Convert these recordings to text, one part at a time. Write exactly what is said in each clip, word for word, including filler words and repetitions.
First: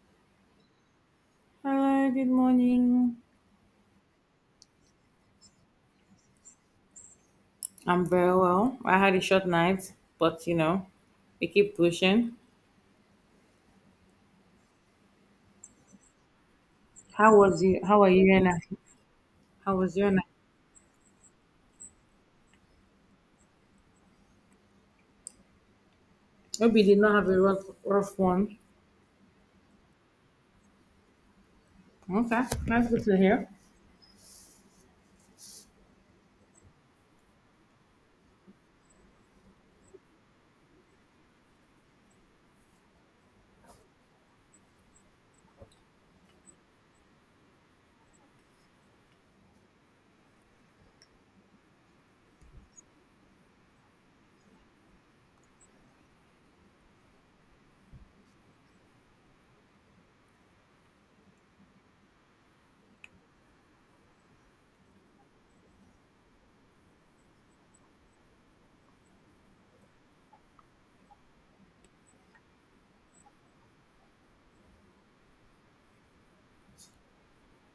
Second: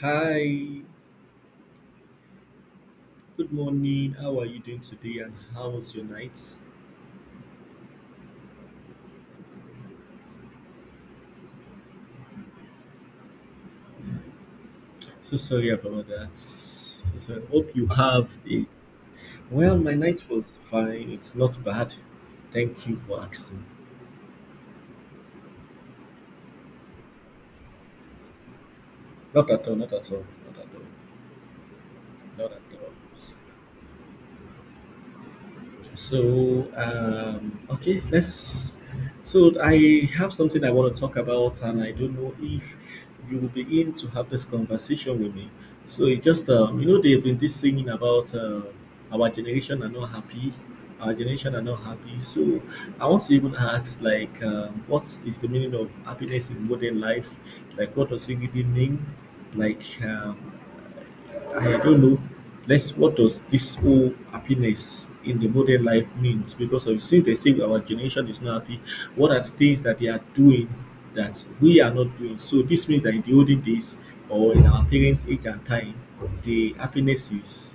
Hi, Hi, good morning. good morning. How are you doing today and how was your night? I'm very well. I had a short night, but you know, we keep pushing. So sorry about that. So How sorry. was Hope you? you How are you? have And a well, how my was your night night? was fine. It's not bad. Thank you for asking. Hope you did not have a rough, rough one. Not at all, not at all, not at Okay, all, not at that's good to all. hear. So, um, okay, let's. So, I have something I want to talk about, and I don't know if you will begin to have this conversation with me. So, it just, um, you know, they've been this singing about uh, our generation are not happy, our generation are not happy. So, I want to even ask, like, um, what is the meaning of happiness in modern life? Like, what does it really mean? Like, um, I don't know. Let's what does this whole happiness in the modern life means? Because of since they say our generation is not happy, what are the things that they are doing that we are not doing? So this means that in the olden days or in our parents' age and time, the happiness is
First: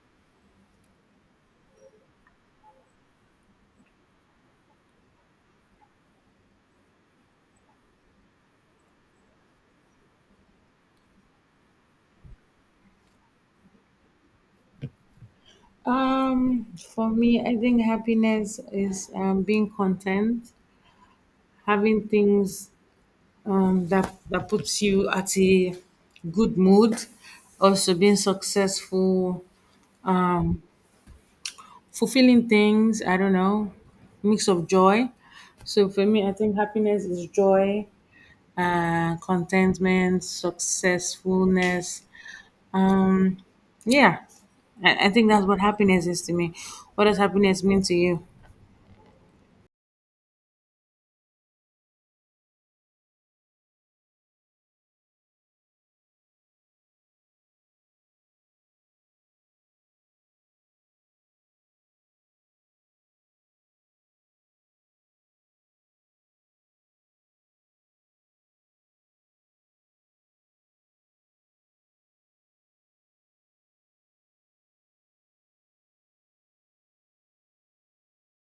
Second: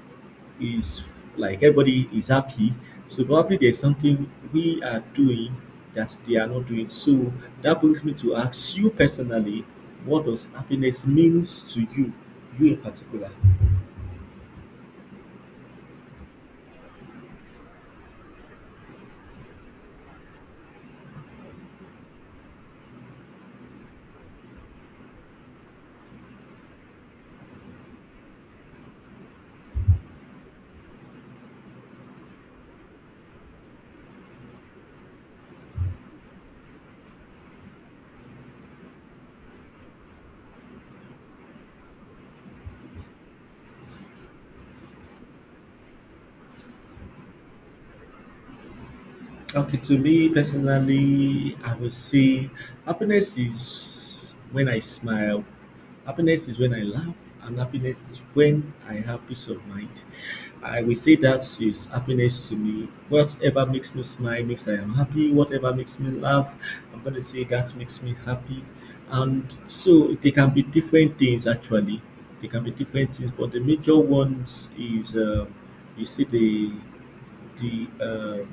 is like everybody is happy. So probably there's something we are doing that they are not doing. So that brings me to ask you personally, what does happiness means to you, you in particular? Um, for me, I think happiness is um, being content, having things um, that that puts you at a good mood, also being successful fulfilling things. I don't know, mix of joy. So for me, I think happiness is joy, uh, contentment, successfulness. Um, yeah, I, I think that's what happiness is to me. What does happiness mean to you? Okay, to me personally, I would say happiness is when I smile, happiness is when I laugh, and happiness is when I have peace of mind. I will say that is happiness to me. Whatever makes me smile makes I am happy. Whatever makes me laugh, I'm going to say that makes me happy. And so they can be different things actually. They can be different things, but the major ones is uh, you see the the uh,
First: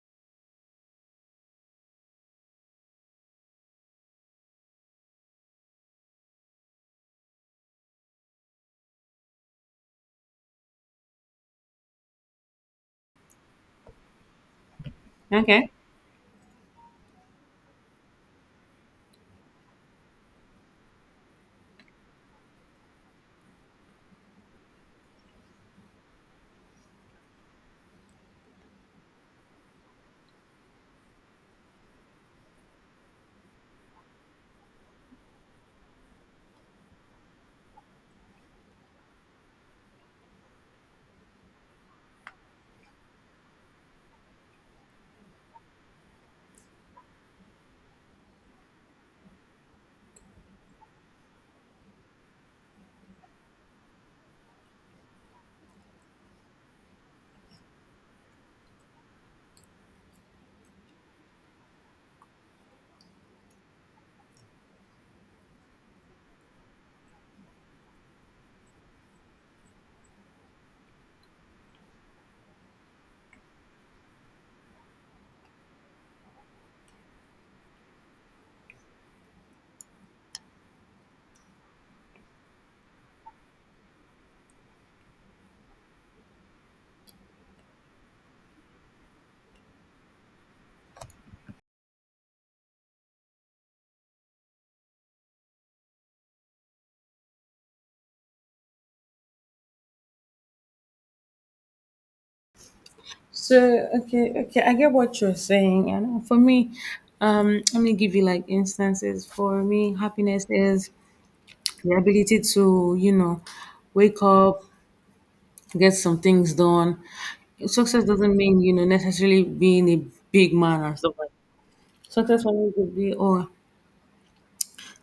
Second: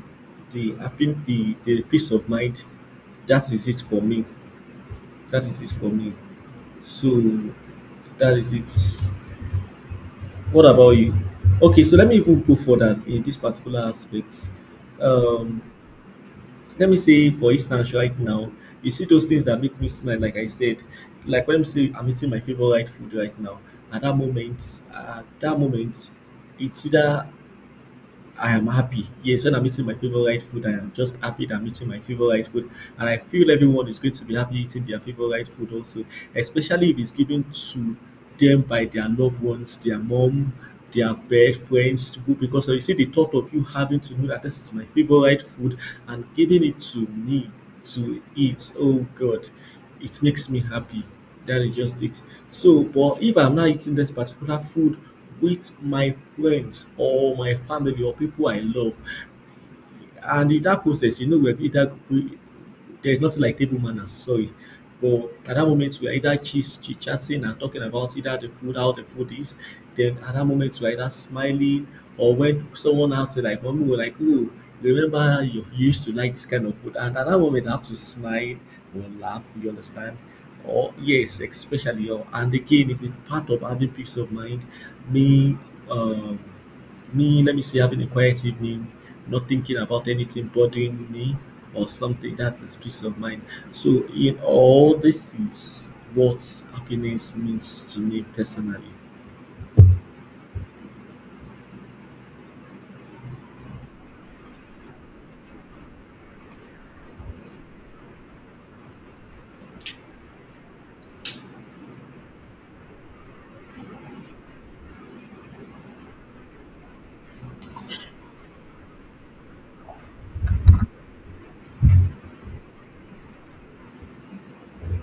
the happy the, the peace of mind, that is it for me, that is it for me, so that is it. What about you? Okay, so let me even go further in this particular aspect. um Okay. Let me say, for instance, right now, you see those things that make me smile, like I said, like when I'm say I'm eating my favorite food right now. At that moment at that moment it's either I am happy. Yes, when I'm eating my favorite food, I am just happy that I'm eating my favorite food. And I feel everyone is going to be happy eating their favorite food also, especially if it's given to them by their loved ones, their mom, their best friends, to- go- because you see the thought of you having to know that this is my favorite food and giving it to me to eat. Oh God, it makes me happy, that is just it. So, but if I'm not eating this particular food with my friends or my family or people I love, and in that process, you know, we're either we, there's nothing like table manners, sorry. But at that moment, we're either chit chatting and talking about either the food, how the food is. Then at that moment, we're either smiling or when someone out to like, mommy, we're like, oh, remember you you used to like this kind of food. And at that moment, I have to smile or laugh, you understand? Or yes, especially. Or, and again, it is part of having peace of mind. Me, um, me, Let me say, having a quiet evening, not thinking about anything bothering me or something. That is peace of mind. So, in all, this is what happiness means to me personally. So okay, okay, I get what you're saying. And uh, for me, um, let me give you like instances. For me, happiness is the ability to, you know, wake up, get some things done, success doesn't mean, you know, necessarily being a big man and stuff like that. Success for me could be, oh,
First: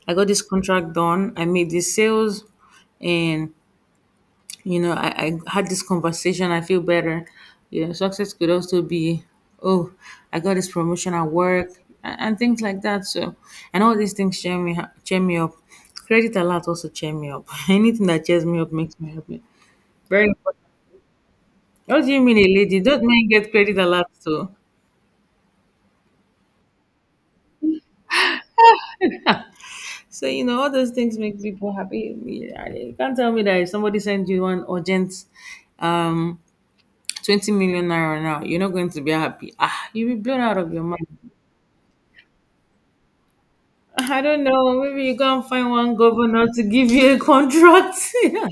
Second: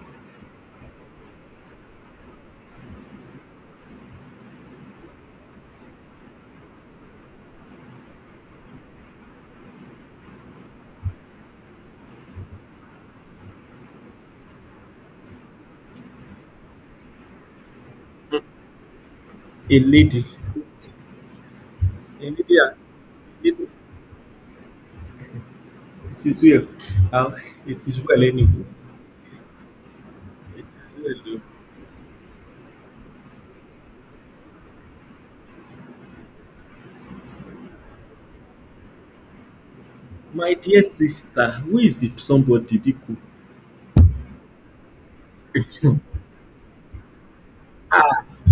I got this contract done, I made these sales, and, you know, I, I had this conversation, I feel better. You know, success could also be, oh, I got this promotion at work, and, and things like that. So, and all these things cheer me, ha- cheer me up. Credit alert also cheer me up. Anything that cheers me up makes me happy. A lady, Very important. a What do you mean, lady, a a lady? Don't men get lady, credit alert too? it is well. Uh, it is well anyway. So you know, It all those is well. things Oh. make people happy. Yeah, you can't tell me that if somebody sends you one urgent, um, twenty million naira now, you're not going to be happy. Ah, you'll be blown My out of dear your mind. sister, who is the somebody Biko? I don't know. Maybe you go and find one governor to give you a contract. Yeah.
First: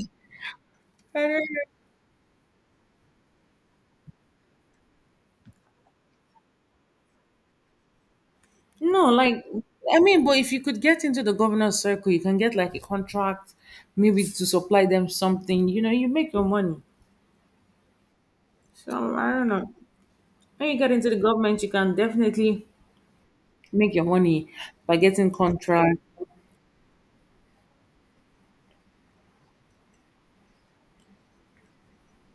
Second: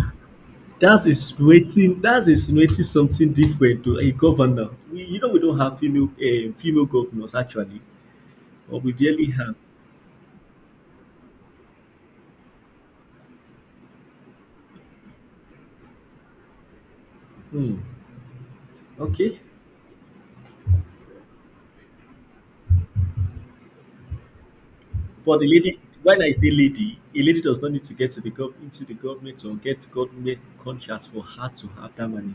That I is don't waiting. That is waiting something different to a governor. We, you know, we don't have female uh, female governors actually, or we know. No, barely like have. I mean, but if you could get into the governor's circle, you can get like a contract, maybe to supply them something. You know, you make your money. Hmm. So I Okay. don't know. When you get into the government, you can definitely make your money by getting But the lady, contract. when I say lady, a lady does not need to get to the gov- into the government or get government contracts for her to have that money.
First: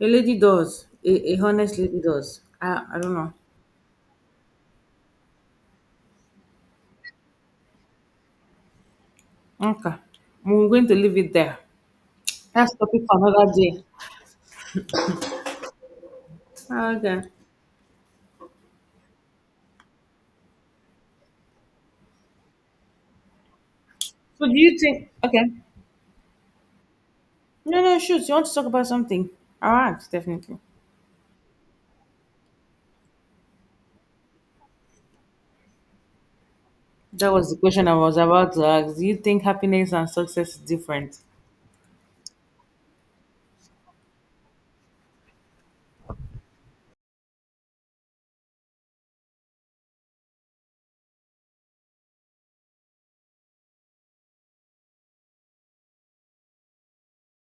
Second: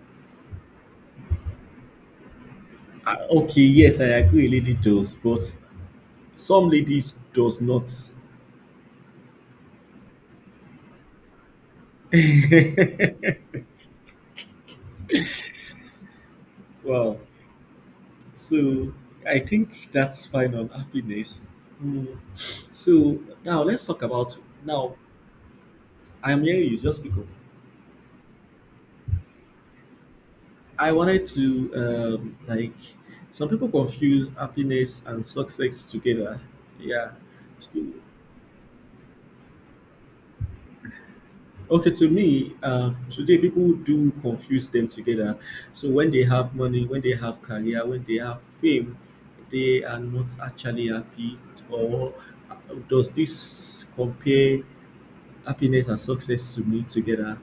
A lady does. A, a honest lady does. I, I don't Ah, know. okay. Yes, I agree. A lady does, but some ladies does not. Okay, we're going to leave it there. That's topic for another day. Well, Okay. so I think that's fine on happiness. Hmm. So now let's talk about So, do you now. think? Okay, I'm hearing you. Just speak up. no, no, shoot. You want to talk about something? All right, definitely. I wanted to um, like some people confuse happiness and success together. Yeah. That was the So, question I was about to ask. Do you think happiness and success is different? okay, to me, um, today people do confuse them together. So when they have money, when they have career, when they have fame, they are not actually happy. Or uh, does this compare happiness and success to me together?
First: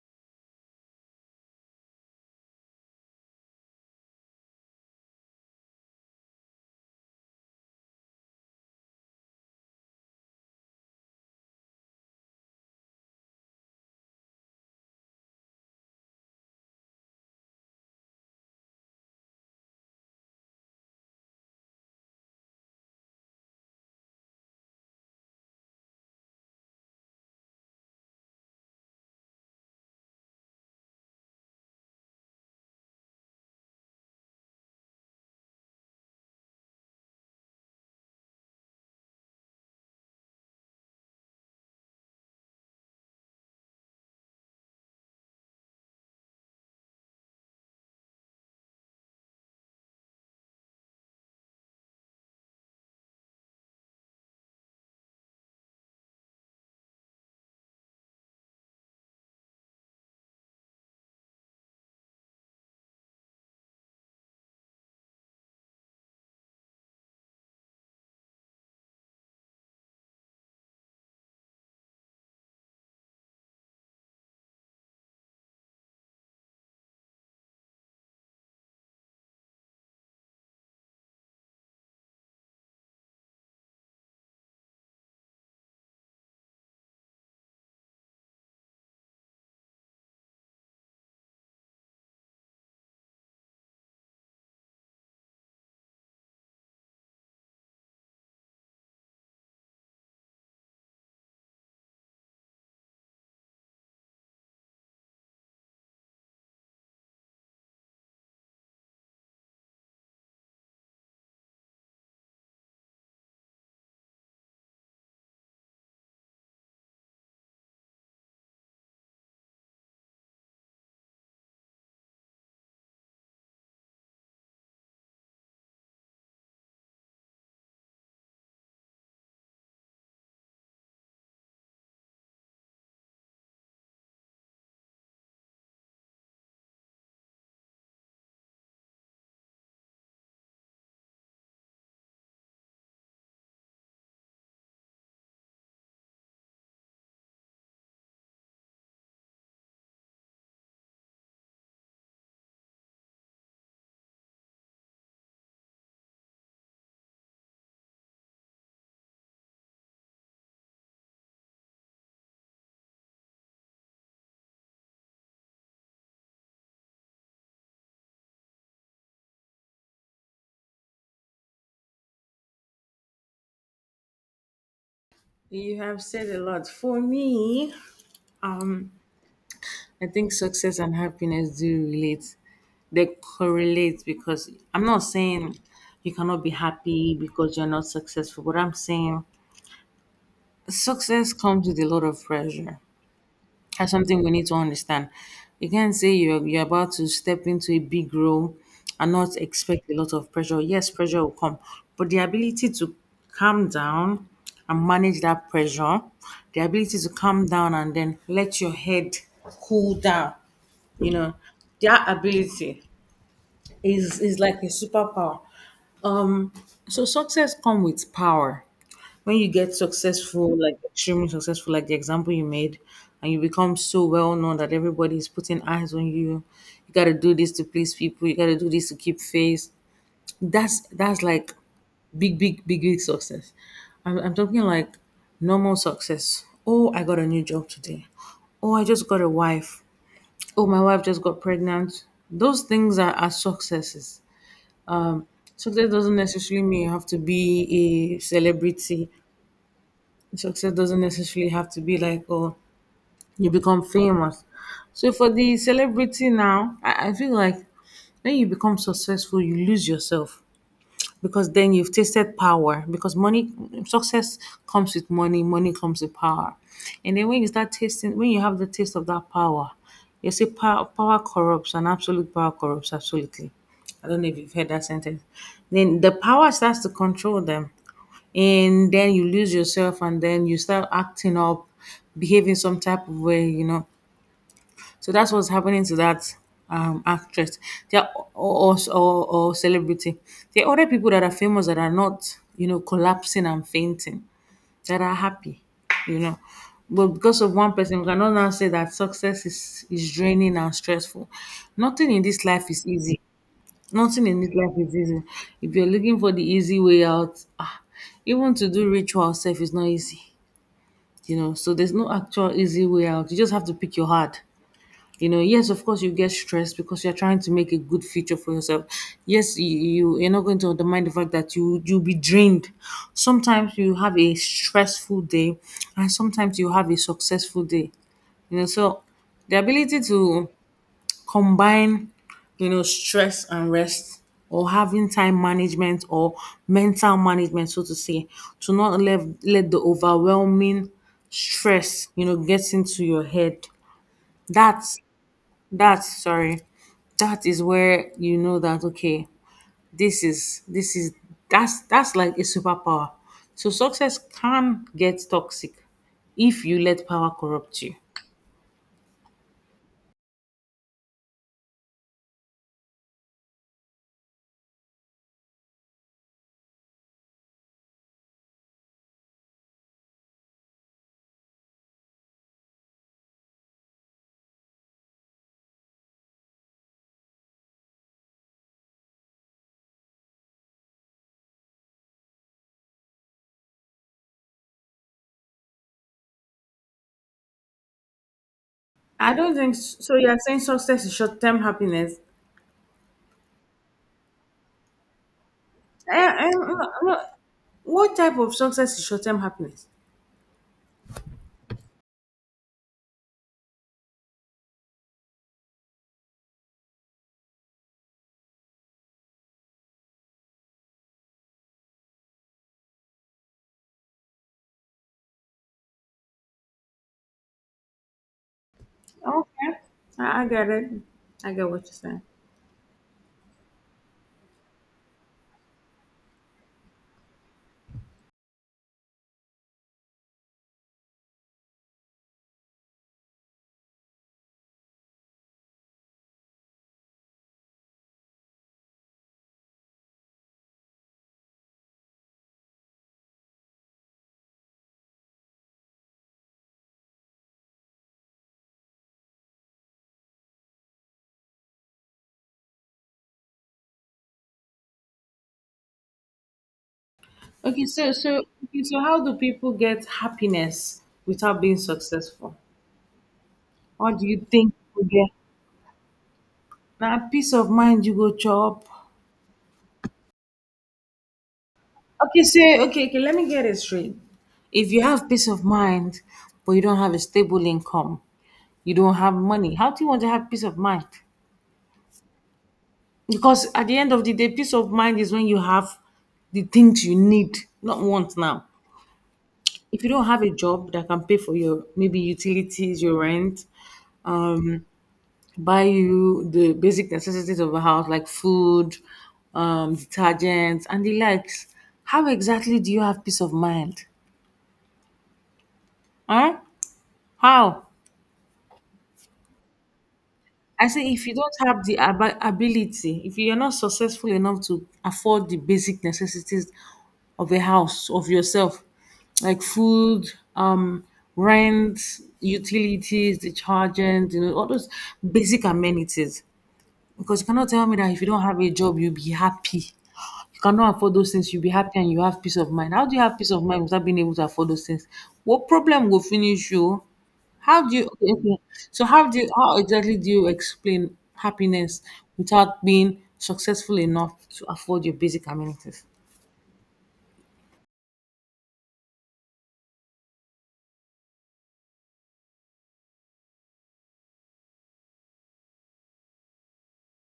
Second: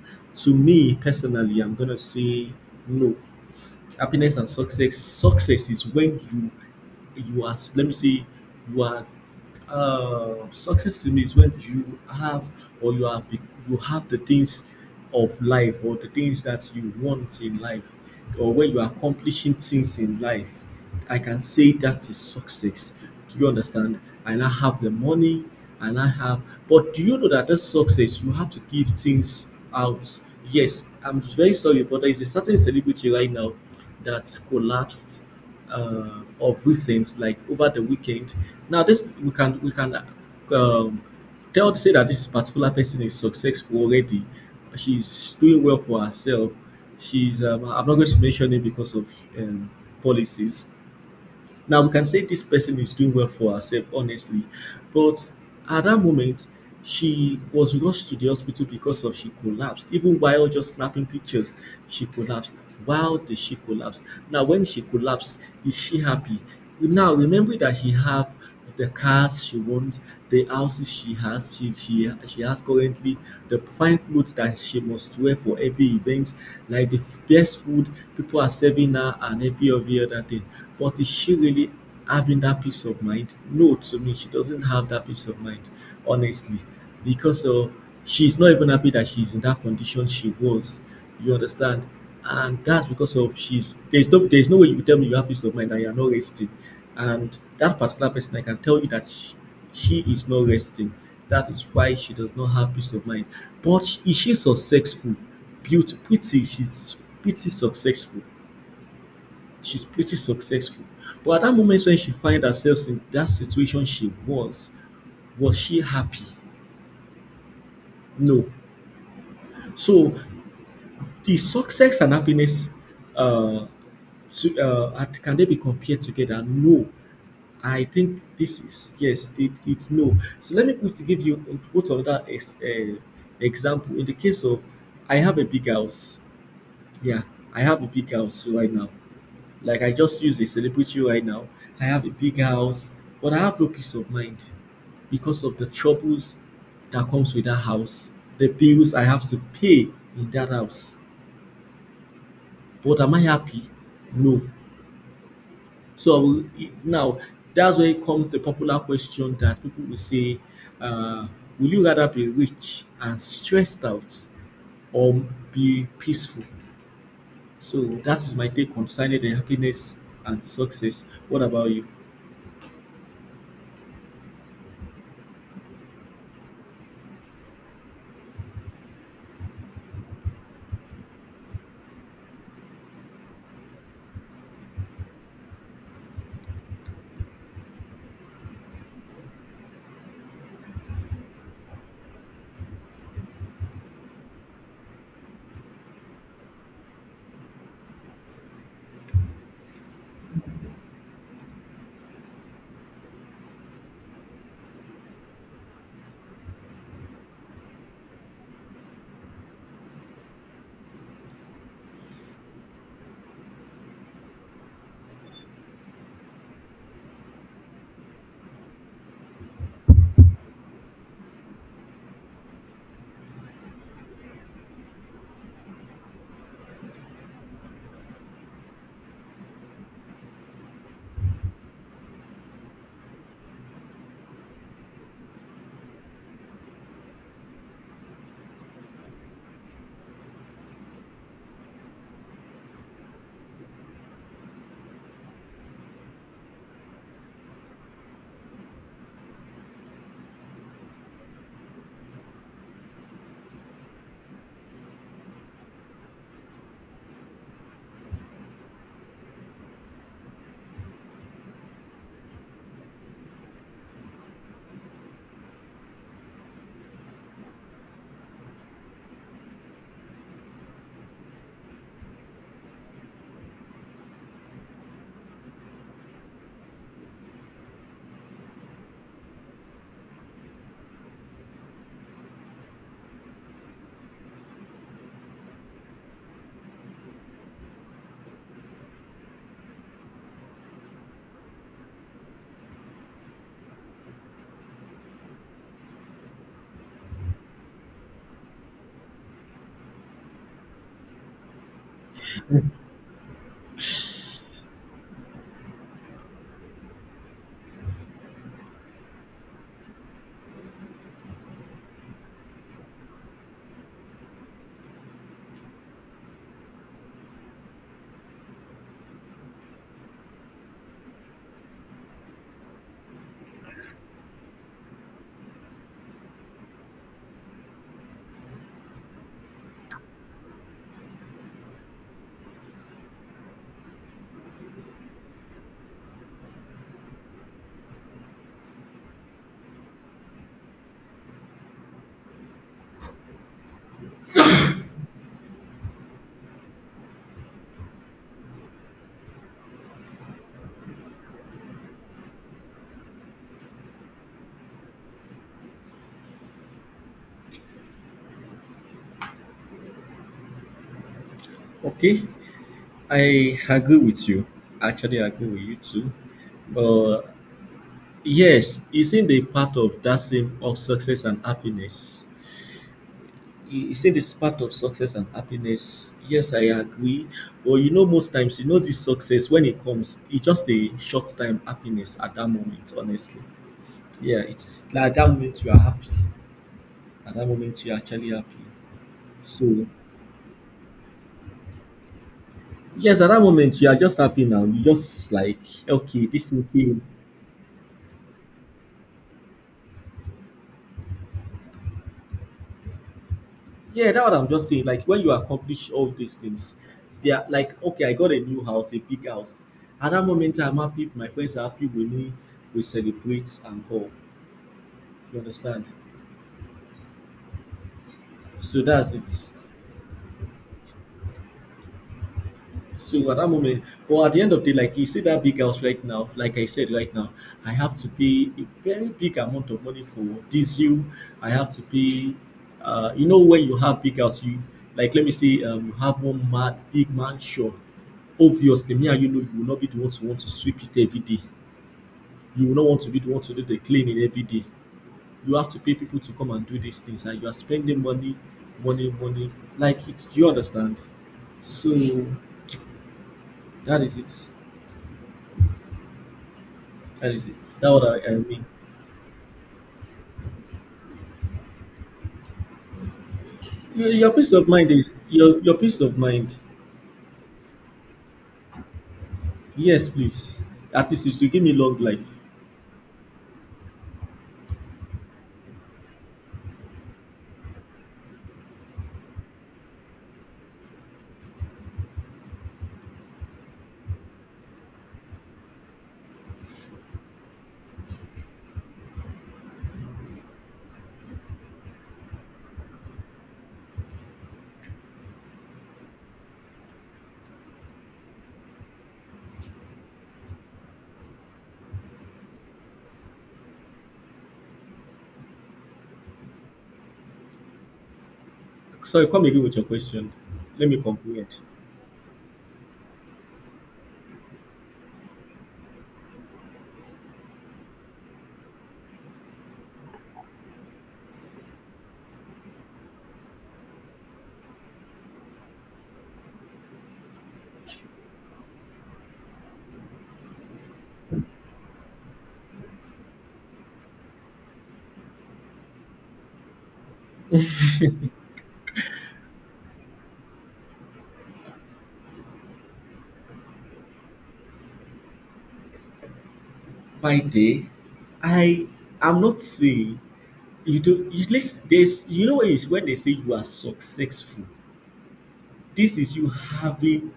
To me personally, I'm gonna say no. Happiness and success. Success is when you you are let me say you are uh, success to me is when you have or you have be- you have the things of life or the things that you want in life, or when you are accomplishing things in life. I can say that is success, do you understand? And I have the money, and I have, but do you know that that success, you have to give things out. Yes, I'm very sorry, but there is a certain celebrity right now that collapsed, uh, of recent, like over the weekend. Now, this we can we can um, tell, say that this particular person is successful already. She's doing well for herself. She's um, I'm not going to mention it because of um, policies. Now we can say this person is doing well for herself, honestly. But at that moment, she was rushed to the hospital because of she collapsed. Even while just snapping pictures, she collapsed. Why did she collapse? Now, when she collapsed, is she happy? Now remember that she have the cars she wants, the houses she has, she, she, she has currently, the fine clothes that she must wear for every event, like the f- best food people are serving her, and every every other thing. But is she really having that peace of mind? No, to me, she doesn't have that peace of mind, honestly, because of she's not even happy that she's in that condition she was. You understand? And that's because of she's there's no there's no way you tell me you have peace of mind and you're not resting, and that particular person, I can tell you that she, she is not resting, that is why she does not have peace of mind. But she- is she successful? Beauty pretty she's pretty successful, she's pretty successful. But at that moment when she find herself in that situation she was was she happy? No. So the success and happiness, uh to uh are- can they be compared together? No. I think this is yes, it, it's no. So let me put to give you what other ex, uh, example. In the case of, I have a big house. Yeah, I have a big house right now. Like I just use a celebrity right now. I have a big house, but I have no peace of mind because of the troubles that comes with that house, the bills I have to pay in that house. But am I happy? No. So I will now, that's where it comes the popular question that people will say, uh, "Will you rather be rich and stressed out, or be peaceful?" So that is my take concerning the happiness and success. What about you? You have said a lot. For me, Um, I think success and happiness do relate. They correlate because I'm not saying you cannot be happy because you're not successful, but I'm saying success comes with a lot of pressure. That's something we need to understand. You can't say you're, you're about to step into a big role and not expect a lot of pressure. Yes, pressure will come, but the ability to calm down and manage that pressure, the ability to calm down and then let your head cool down, you know, that ability is is like a superpower. Um, so success come with power. When you get successful, like extremely successful, like the example you made, and you become so well known that everybody is putting eyes on you. You gotta do this to please people. You gotta do this to keep face. That's that's like big, big, big, big success. I'm, I'm talking like normal success. Oh, I got a new job today. Oh, I just got a wife. Oh, my wife just got pregnant. Those things are, are successes um, success doesn't necessarily mean you have to be a celebrity. Success doesn't necessarily have to be like, oh, you become famous. So for the celebrity now, I, I feel like when you become successful, you lose yourself because then you've tasted power because money success comes with money, money comes with power, and then when you start tasting when you have the taste of that power, you see power, power corrupts and absolute power corrupts absolutely. I don't know if you've heard that sentence. Then the power starts to control them, and then you lose yourself and then you start acting up, behaving some type of way, you know. So that's what's happening to that um, actress. There are, or, or, or, or celebrity. There are other people that are famous that are not, you know, collapsing and fainting, that are happy, you know. But because of one person, we cannot now say that success is, is draining and stressful. Nothing in this life is easy. Nothing in this life is easy. If you're looking for the easy way out, ah, even to do ritual self is not easy, you know. So there's no actual easy way out. You just have to pick your heart, you know. Yes, of course, you get stressed because you're trying to make a good future for yourself. Yes, you, you you're not going to undermine the fact that you you'll be drained. Sometimes you have a stressful day, and sometimes you have a successful day. You know, so the ability to combine, you know, stress and rest, or having time management or mental management, so to say, to not let let the overwhelming stress, you know, gets into your head. That that's sorry. That is where you know that okay, this is this is that's that's like a superpower. So success can get toxic if you let power corrupt you. Okay, I agree with you. Actually, I agree with you too. But yes, isn't a part of that same of success and happiness? he he say this part of success and happiness. Yes, I agree. But you know, most times, you know, this success when it comes, it's just a short time happiness at that moment. Honestly, yeah, it's like that moment you are happy. At that moment, you are actually happy. I don't think So s- so. You are saying success is short term happiness. yes, at that moment, you are just happy now. You just like I, okay, I, this thing I'm not- came. I'm not- what type of success is short term happiness? Yeah, that's what I'm just saying. Like when you accomplish all these things, they are like okay, I got a new house, a big house. At that moment, I'm happy. My friends are happy with me. We celebrate and all. You understand? So that's it. Okay, I, I get it. I get what you're saying. So at that moment, well, at the end of the day, like you see that big house right now, like I said right now, I have to pay a very big amount of money for diesel. I have to pay, uh, you know, when you have big house, you like let me say, um, you have one mad big mansion. Obviously, me and you know, you will not be the one to want to sweep it every day. You will not want to be the one to do the cleaning every day. You have to pay people to come and do these things, and you are spending money, money, money. Like it, do you understand? So that is it. That is it. That's Okay, what so I, I so mean. okay, so how do people get happiness without being successful? Your, Or do your you peace of think mind people is get. your your peace of mind. Now, peace of mind you go chop. Yes, please. At least it will give me long life. Okay, say okay, okay, let me get it straight. If you have peace of mind, but you don't have a stable income, you don't have money, how do you want to have peace of mind? Because at the end of the day, peace of mind is when you have the things you need, not want now. If you don't have a job that can pay for your maybe utilities, your rent, um, buy you the basic necessities of a house like food, um, detergents, and the likes. How exactly do you have peace of mind? Huh? How? Sorry, come again with your question. Let I me say, if you comprehend. don't have the ab- ability, if you're not successful enough to afford the basic necessities of a house, of yourself, like food, um, rent, utilities, detergent, you know, all those basic amenities, because you cannot tell me that if you don't have a job, you'll be happy. You cannot afford those things, you'll be happy and you have peace of mind. How do you have peace of mind without being able to afford those things? What problem will finish you? How do you okay, okay. So how do you how exactly do you explain happiness without being successful enough to afford your basic amenities? By day, I am not saying you do. At least there's you know when, you, when they say you are successful. This is you having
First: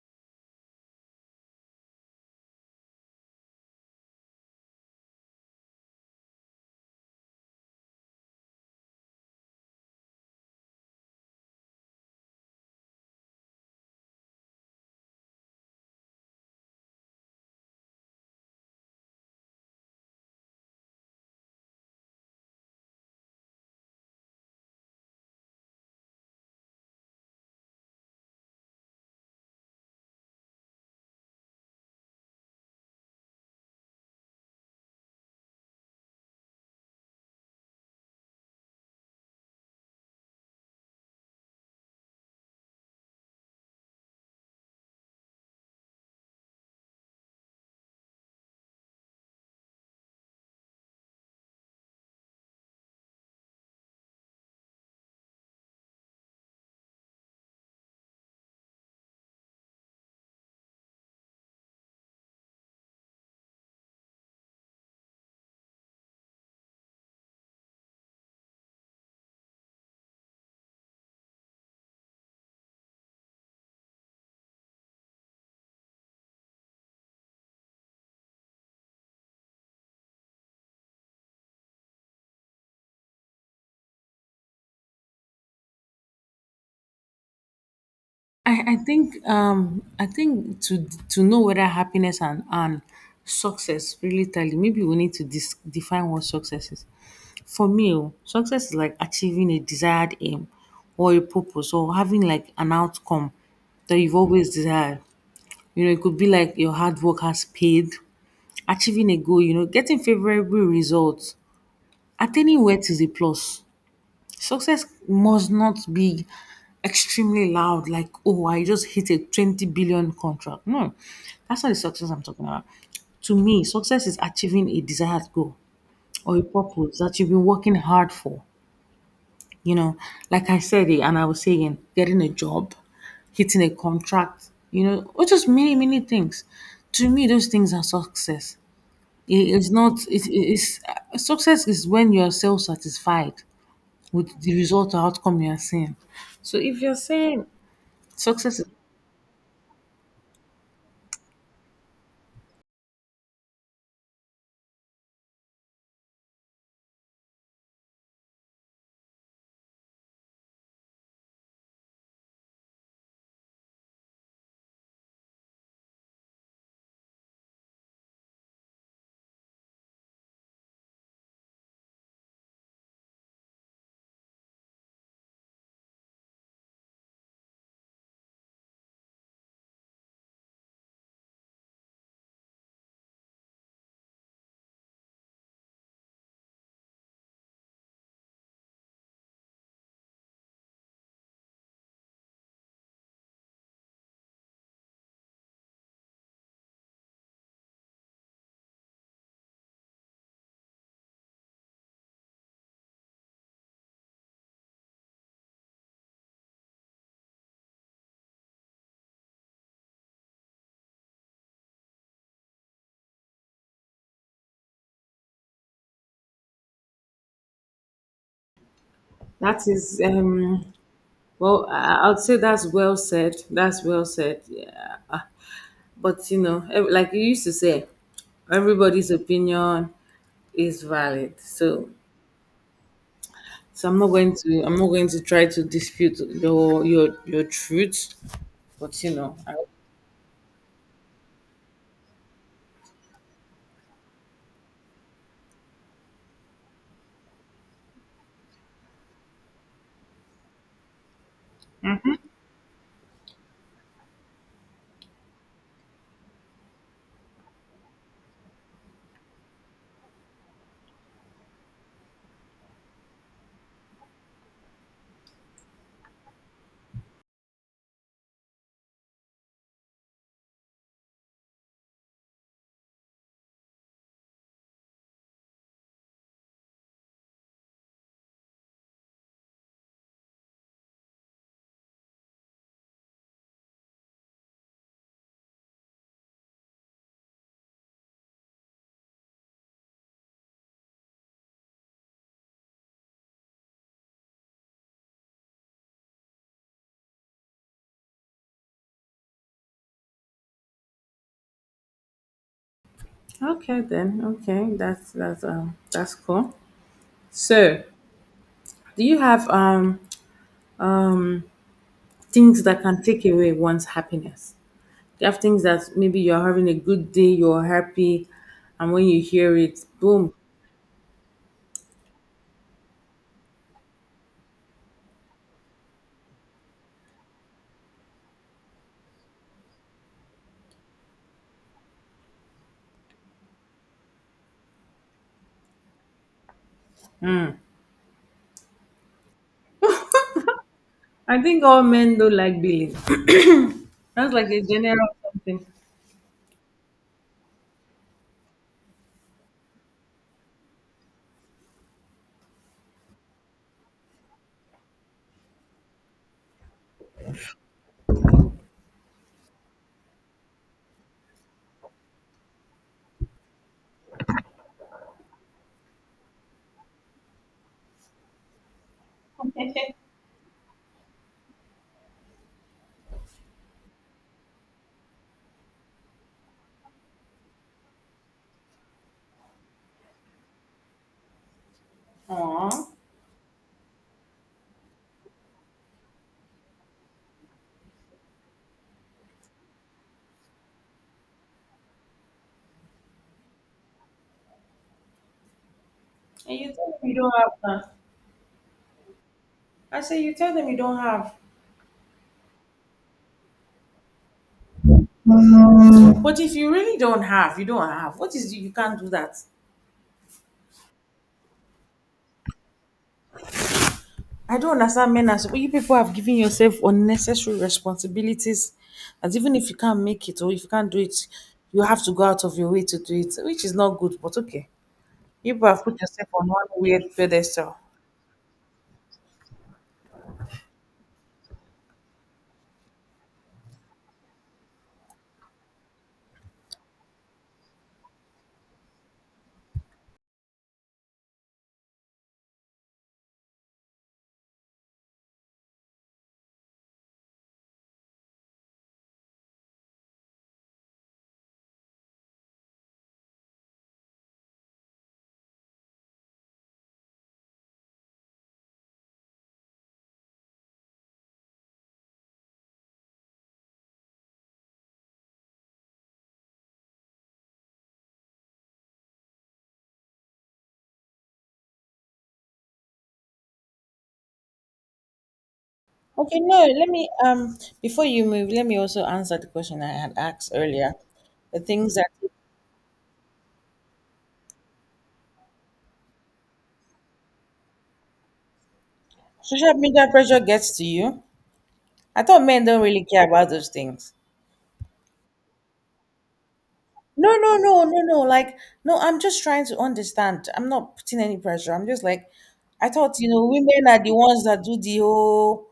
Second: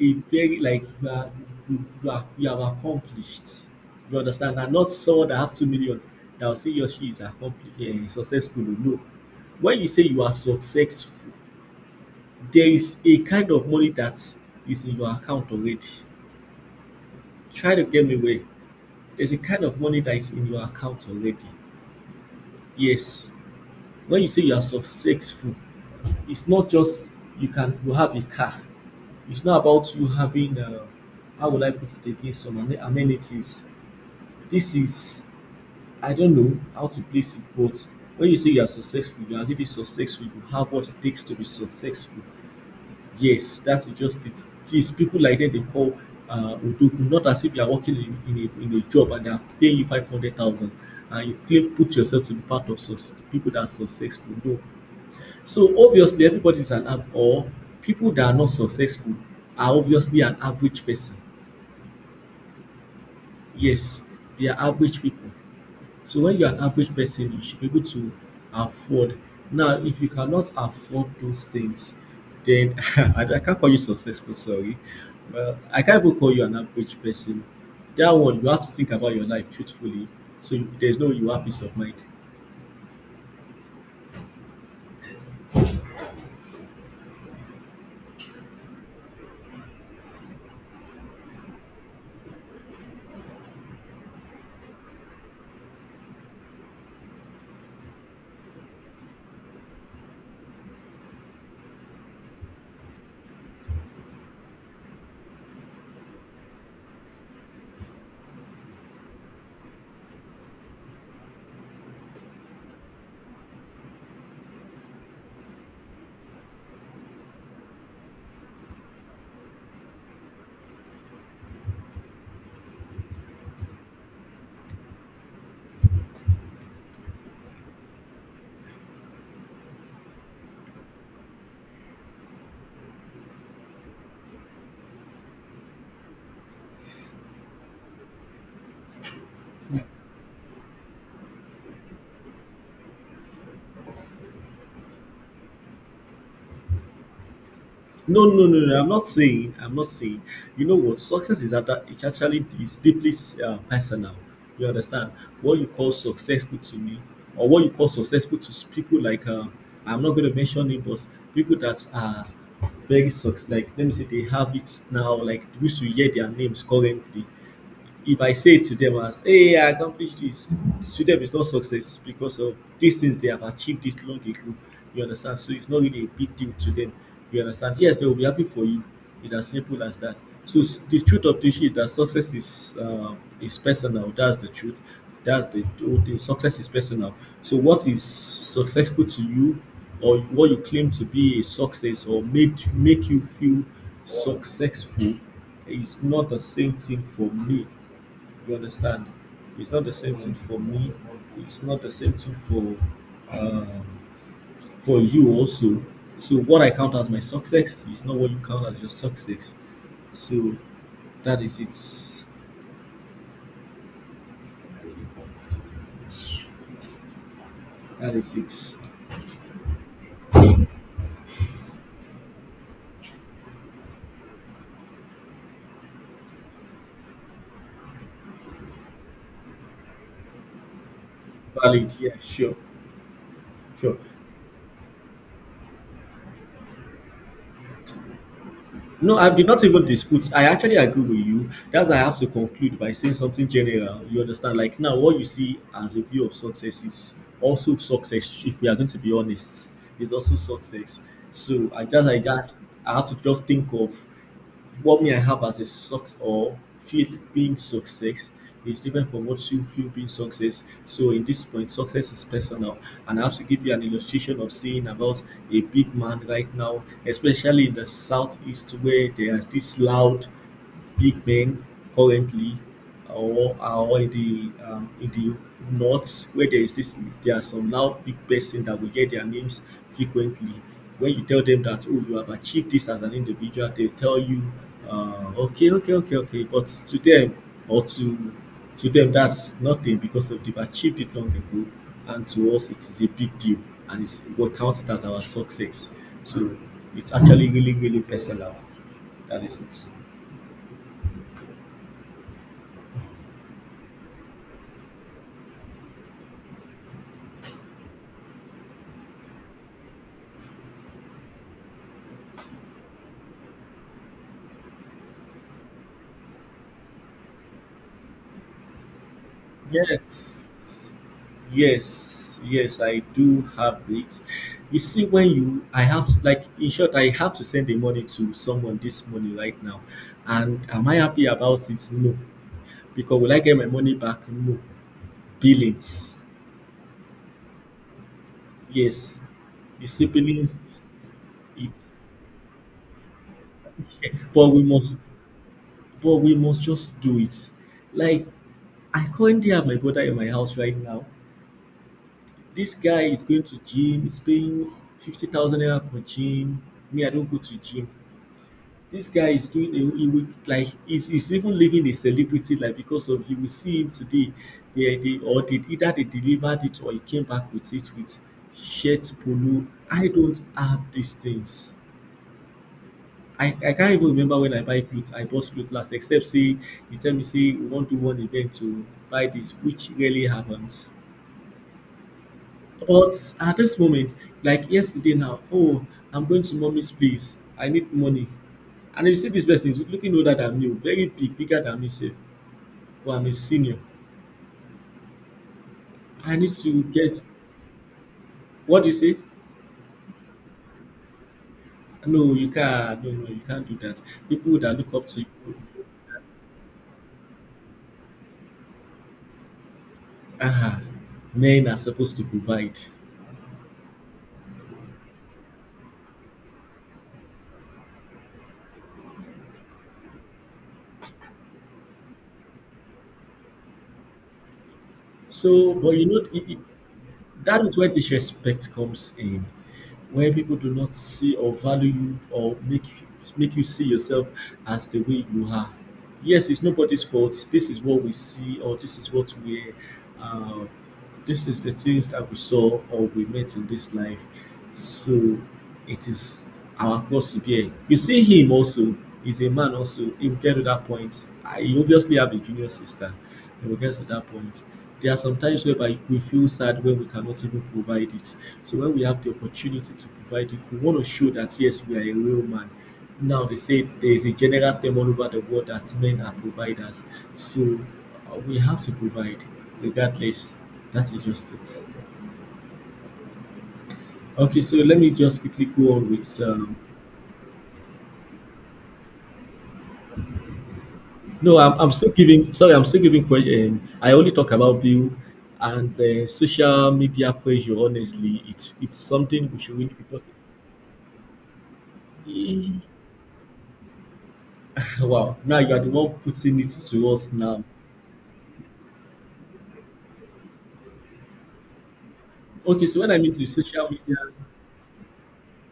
a very like you are you, you are you are accomplished. You understand? And not someone that have two million that will say your or she is accomplished and successful. No. When you say you are successful, there is a kind of money that is in your account already. Try to get me away. There's a kind of money that is in your account already. Yes. When you say you are successful, it's not just you can you have a car. It's not about you having uh, how would I put it again some amen- amenities. This is I don't know how to place it, but when you say you are successful, you are really successful, you have what it takes to be successful. Yes, that's just it. These people like that they call uh Odogu, not as if you are working in, in a in a job and they are paying you five hundred thousand and you claim put yourself to be part of success people that are successful. No. So obviously everybody is an av- or people that are not successful are obviously an average person. Yes, they are average people. So when you're an average person, you should be able to afford. Now, if you cannot afford those things, then I, I can't call you successful, sorry. Well, I can't even call you an average person. That one, you have to think about your life truthfully. So you, there's no you have peace of mind. I, I think um I think to to know whether happiness and, and success really tell you maybe we need to dis- define what success is. For me, oh, success is like achieving a desired aim or a purpose or having like an outcome that you've always desired. You know, it could be like your hard work has paid, achieving a goal, you know, getting favorable results. Attaining wealth is a plus. Success must not be extremely loud, like, oh, I just hit a twenty billion contract. No, that's not the success I'm talking about. To me, success is achieving a desired goal or a purpose that you've been working hard for. You know, like I said, it, and I was saying, getting a job, hitting a contract, you know, or just many, many things. To me, those things are success. It- It's not, it's, it's, success is when you're self satisfied with the result or outcome you are seeing. So if you're saying No, no, no, success is no. I'm not saying. I'm not saying. You know what? Success is that it's actually it's deeply uh, personal. You understand what you call successful to me, or what you call successful to s- people like uh, I'm not going to mention it, but people that are very success. Like let me say they have it now. Like we should hear their names currently if I say to them as, hey, I accomplished this, to them it's not success because of these things they have achieved this long ago. You understand? So it's not really a big deal to them. You understand? Yes, they will be happy for you. It's as simple as that. So s- the truth of the issue is that success is uh, is personal. That's the truth. That's the whole thing. Success is personal. So what is successful to you, or what you claim to be a success, or make make you feel successful, is not the same thing for me you understand? It's not the same thing for me. It's not the same thing for um, for you also. So what I count as my success is not what you count as your success. So that is it. That is it. that is um well, I, I would say that's well said. That's well said. Yeah. Ah, but you know, ev- like you used to say, everybody's opinion is valid. So valid. Yeah, sure, so sure. I'm not going to I'm not going to try to dispute your your your truth. But you No, I know, did I, not even dispute. I actually agree with you. That's why I have to conclude by saying something general. You understand? Like now, what you see as a view of success is also success. If we are going to be honest, is also success. So I just, I just, I have to just think of what me I have as a success or feel being success is different from what you feel being success. So in this point, success is personal, and I have to give you an illustration of seeing about a big man right now, especially in the southeast where there are this loud Big Bigmen currently or are all in the um, in the north where there is this there are some loud big person that will get their names frequently. When you tell them that oh you have achieved this as an individual, they tell you uh, okay okay okay okay. But to them or to to them that's nothing because of they've achieved it long ago, and to us it is a big deal and it's what count it as our success. So it's actually really really personal. That is it. okay then. Okay, that's that's um that's cool. So, do you have um um things that can take away one's happiness? You have things that maybe you're having a good day, you're happy, and when you hear it, boom. Yes. Yes. Yes, I do have it. You see, when you, I have to, like, in short, I have to send the money to someone this money right now. And am I happy about it? No. Because will I get my money back? No. Billings. Yes. You see, billings, I think all it's, men don't like billing. That's but like a we must, general something. but we must just do it. Like, I currently have my brother in my house right now. This guy is going to gym, he's paying fifty thousand naira for gym. Me, I don't go to gym. This guy is doing a he will, like he's, he's even living a celebrity life because of you will see him today. They, they or they either they delivered it or he came back with it with shirt polo. I don't have these things. I, I can't even remember when I buy clothes. I bought clothes last, except say you tell me say we want to do one event to buy this, which really happens. Aww. But at this moment, like yesterday now, oh, I'm going to mommy's place. I need money. And you see this person is looking older than me, very big, bigger than me, sef. But I'm a senior. I need And you to tell them you get don't have that. what do you say? I say you tell them you don't have. No, you can't no, no, you can't do that. People that look up to you, But if you really don't have, you don't have. What is you can't do that? ah, men are supposed to provide. I don't understand men as well. You people have given yourself unnecessary responsibilities, and even if you can't make it or if you can't do it, you have to go out of your way to do it, which is not good. But okay, you people So, have but put you know, yourself on it, it, one weird that pedestal. is where disrespect comes in. When people do not see or value you or make you make you see yourself as the way you are. Yes, it's nobody's fault. This is what we see, or this is what we, uh, this is the things that we saw or we met in this life. So it is our close to bear. You see him also, he's a man also. He will get to that point. I he obviously have a junior sister. He will get to that point. There are some times whereby we feel sad when we cannot even provide it. So when we have the opportunity to provide it, we want to show that yes, we are a real man. Now they say there is a general term all over the world that men are providers. So uh, we have to provide regardless. That's just it. Okay, so let me just quickly go on with Okay, no, um, let me um before you move, let me also answer the question I had asked earlier. no, The I'm, I'm things still that giving. Sorry, I'm still giving. que- Um, I only talk about bill and uh, social media pressure. Honestly, it's it's something we social should really be media talking. pressure gets to you. I thought men Eh, don't really care about those things. wow, now you are the one putting it to us No, no, now. no, no, no. Like, no, I'm just trying to understand. I'm not putting any pressure. I'm just like, Okay, I so when thought, I you mean know, the women social are the media ones that do the whole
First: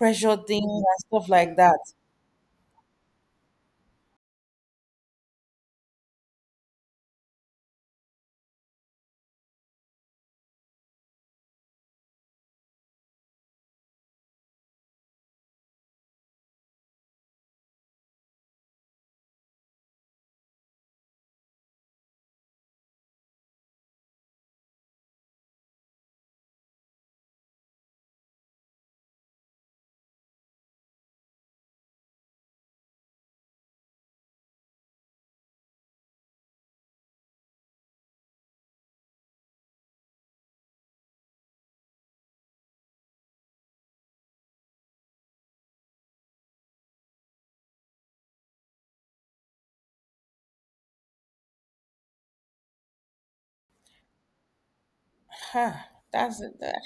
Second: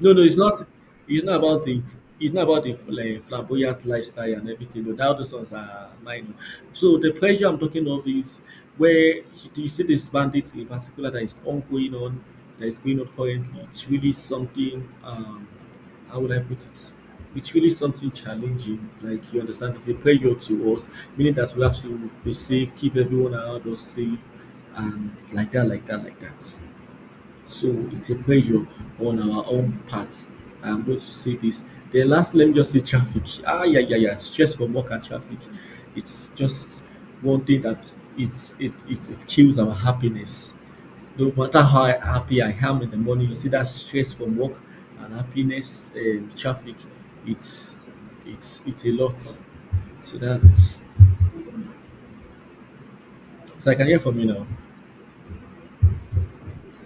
No, no, it's not. thing and It's stuff not like about that. the. It's not about the fl- eh, flamboyant lifestyle and everything. No, that those ones are minor. So the pressure I'm talking of is where you you see this bandits in particular that is ongoing on, that is going on currently. It's really something. Um, how would I put it? It's really something challenging. Like you understand, it's a pressure to us, meaning that we have to be safe, keep everyone around us safe, and like that, like that, like that. So it's a pleasure on our own part. I'm going to say this. Then last, let me just say traffic. Ah, yeah, yeah, yeah. Stress from work and traffic. It's just one thing that it's it it, it kills our happiness. No matter how happy I am in the morning, you see that stress from work and happiness, um, traffic. It's it's it's a lot. So that's it. So I can hear from you now. Ha, that's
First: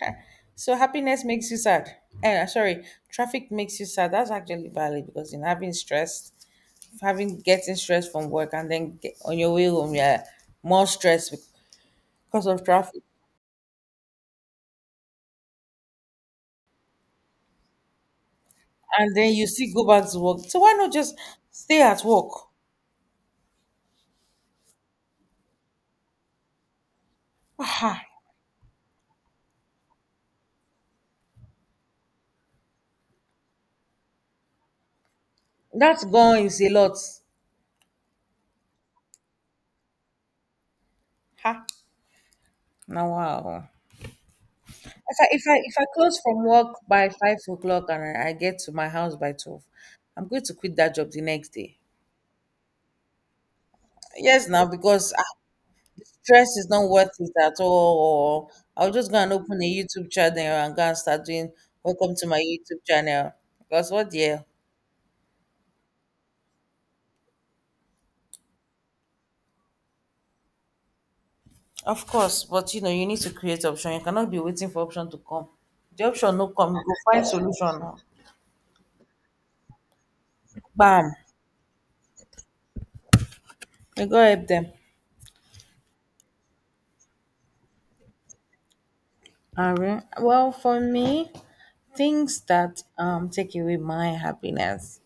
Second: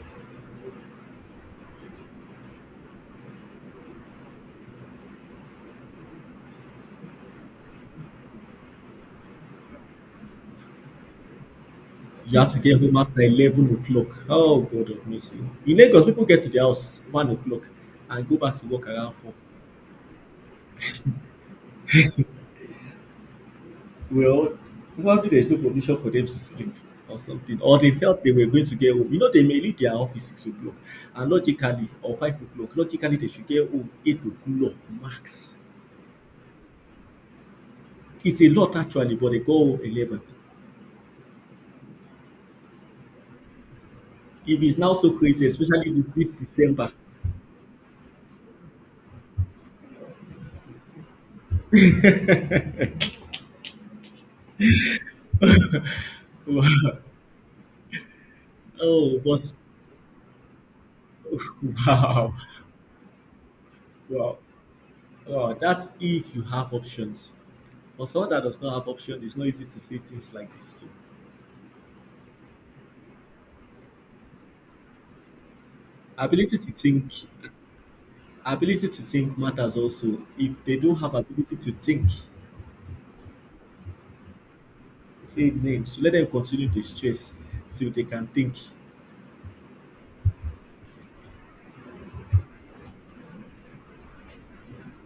so happiness makes you sad. Eh, sorry, traffic makes you sad. That's actually valid because in having stress, having getting stress from work and then get, on your way home, you're more stressed You because have to of get home traffic. after eleven o'clock. Oh God of mercy. In Lagos, people get to their house one o'clock and go back to work around And four. then you see go back to work. So why not just stay at work? Well, probably there's no provision for them to sleep or something, or they felt they were going to get home. You know, they may leave their office six o'clock, and logically, or five o'clock, logically they should get home eight o'clock max. That gone is a lot. It's a lot actually, but they go home eleven. Ha. Now, wow. If it's now If so I if crazy, I if I especially this, close this from work December. by five o'clock and I, I get to my house by twelve, I'm going to quit that job the next day. Yes, now because ah, stress is not worth it at all. Or I'll just go Oh, and but open a YouTube channel and go and start doing welcome to wow, my YouTube channel. Because what the wow, hell? wow. That's if you have options. For someone that does not have options, it's not easy to say things like this. Too. Of course, but you know you need to create option. You cannot be waiting for option to come. The option no Ability to come, you go think, find solution now. ability to think matters also. If they don't Bam. have ability to think, You go help them. say names. Let them continue to stress till they can think. All right. Well, for me, things that um take away my happiness.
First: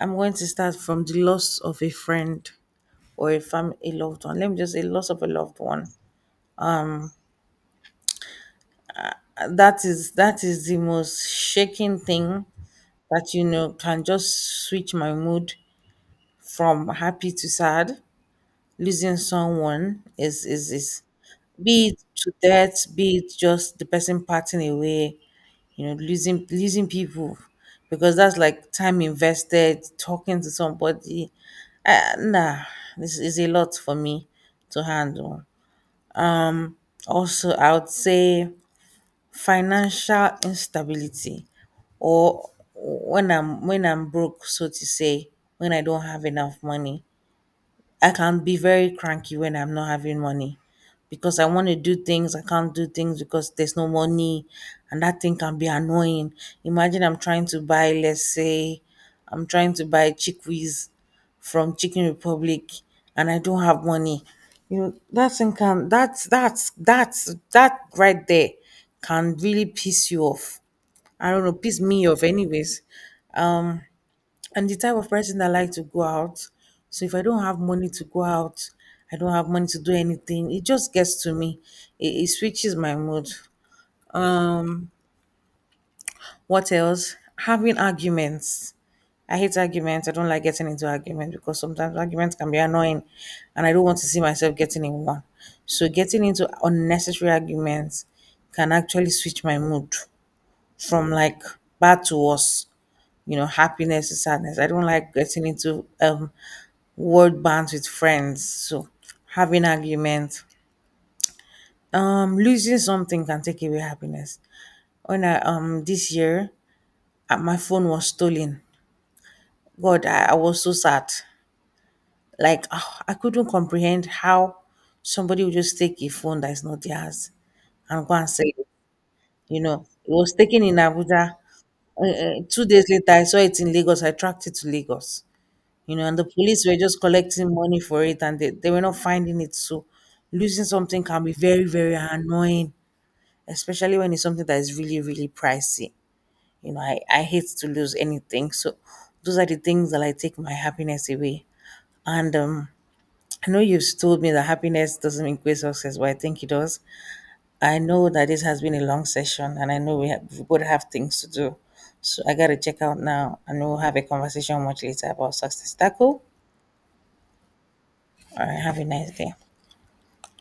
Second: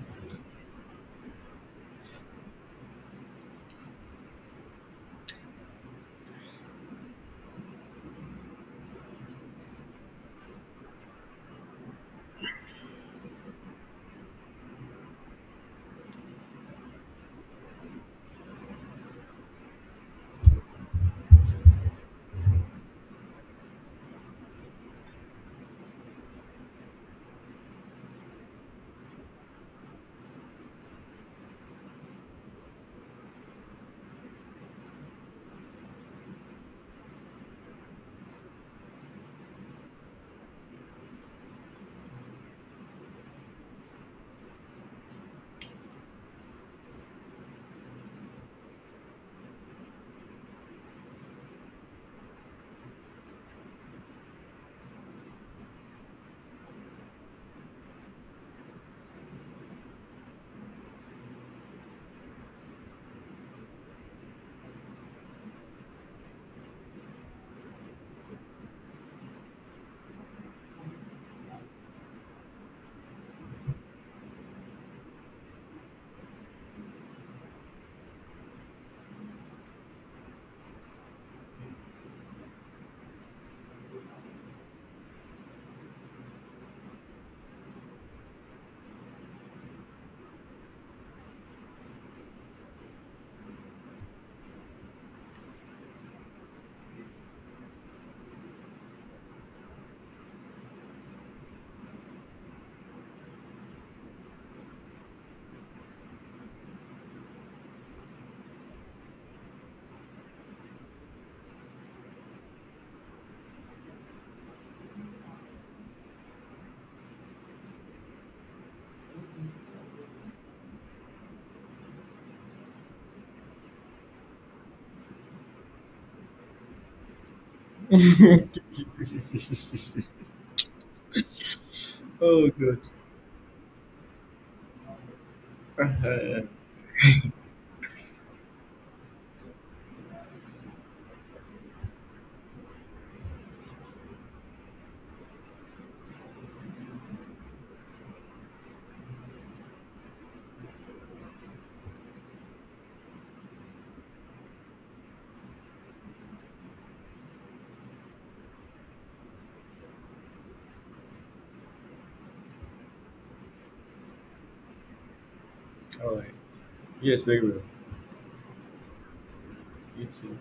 I'm going to start from the loss of a friend or a fam a loved one. Let me just say loss of a loved one. Uh, That is that is the most shaking thing that you know can just switch my mood from happy to sad. Losing someone is is is be it to death, be it just the person parting away, you know, losing losing people, because that's like time invested talking to somebody. Uh, nah this is a lot for me to handle. Also, I would say financial instability, or when i'm when i'm broke, so to say, when I don't have enough money. I can be very cranky when I'm not having money because I want to do things, I can't do things because there's no money, and that thing can be annoying. Imagine I'm trying to buy, let's say, I'm trying to buy chickpeas from Chicken Republic and I don't have money. You know, that thing can that's that's that's that right there can really piss you off. I don't know, piss me off anyways. I'm the type of person that like to go out. So if I don't have money to go out, I don't have money to do anything. It just gets to me. It, it switches my mood. Um, what else? Having arguments. I hate arguments. I don't like getting into arguments because sometimes arguments can be annoying, and I don't want to see myself getting in one. So getting into unnecessary arguments can actually switch my mood from like bad to worse, you know, happiness to sadness. I don't like getting into um word bands with friends, so having arguments. Um, losing something can take away happiness. When I um this year, uh, my phone was stolen. God, I, I was so sad. Like ah, I couldn't comprehend how somebody would just take a phone that is not theirs and go and sell it. You know, it was taken in Abuja. Uh, uh, Oh, two good. days later, I saw it in Lagos. I tracked it to Lagos. All You know, and the police were just collecting money for it, and they, they were not finding it. So losing something can be very, very annoying, especially when it's something that is really, really pricey. You know, I, I hate to lose anything. So those are the things that I take my happiness away. And um, I know you've told me that happiness doesn't equate success, but I think it does. I know that this has been a long session and I know we, have, we both have things to do. So I gotta check out now and we'll have a conversation much later about success. Is that cool? right. Yes, very well. All right, have a nice day. You too.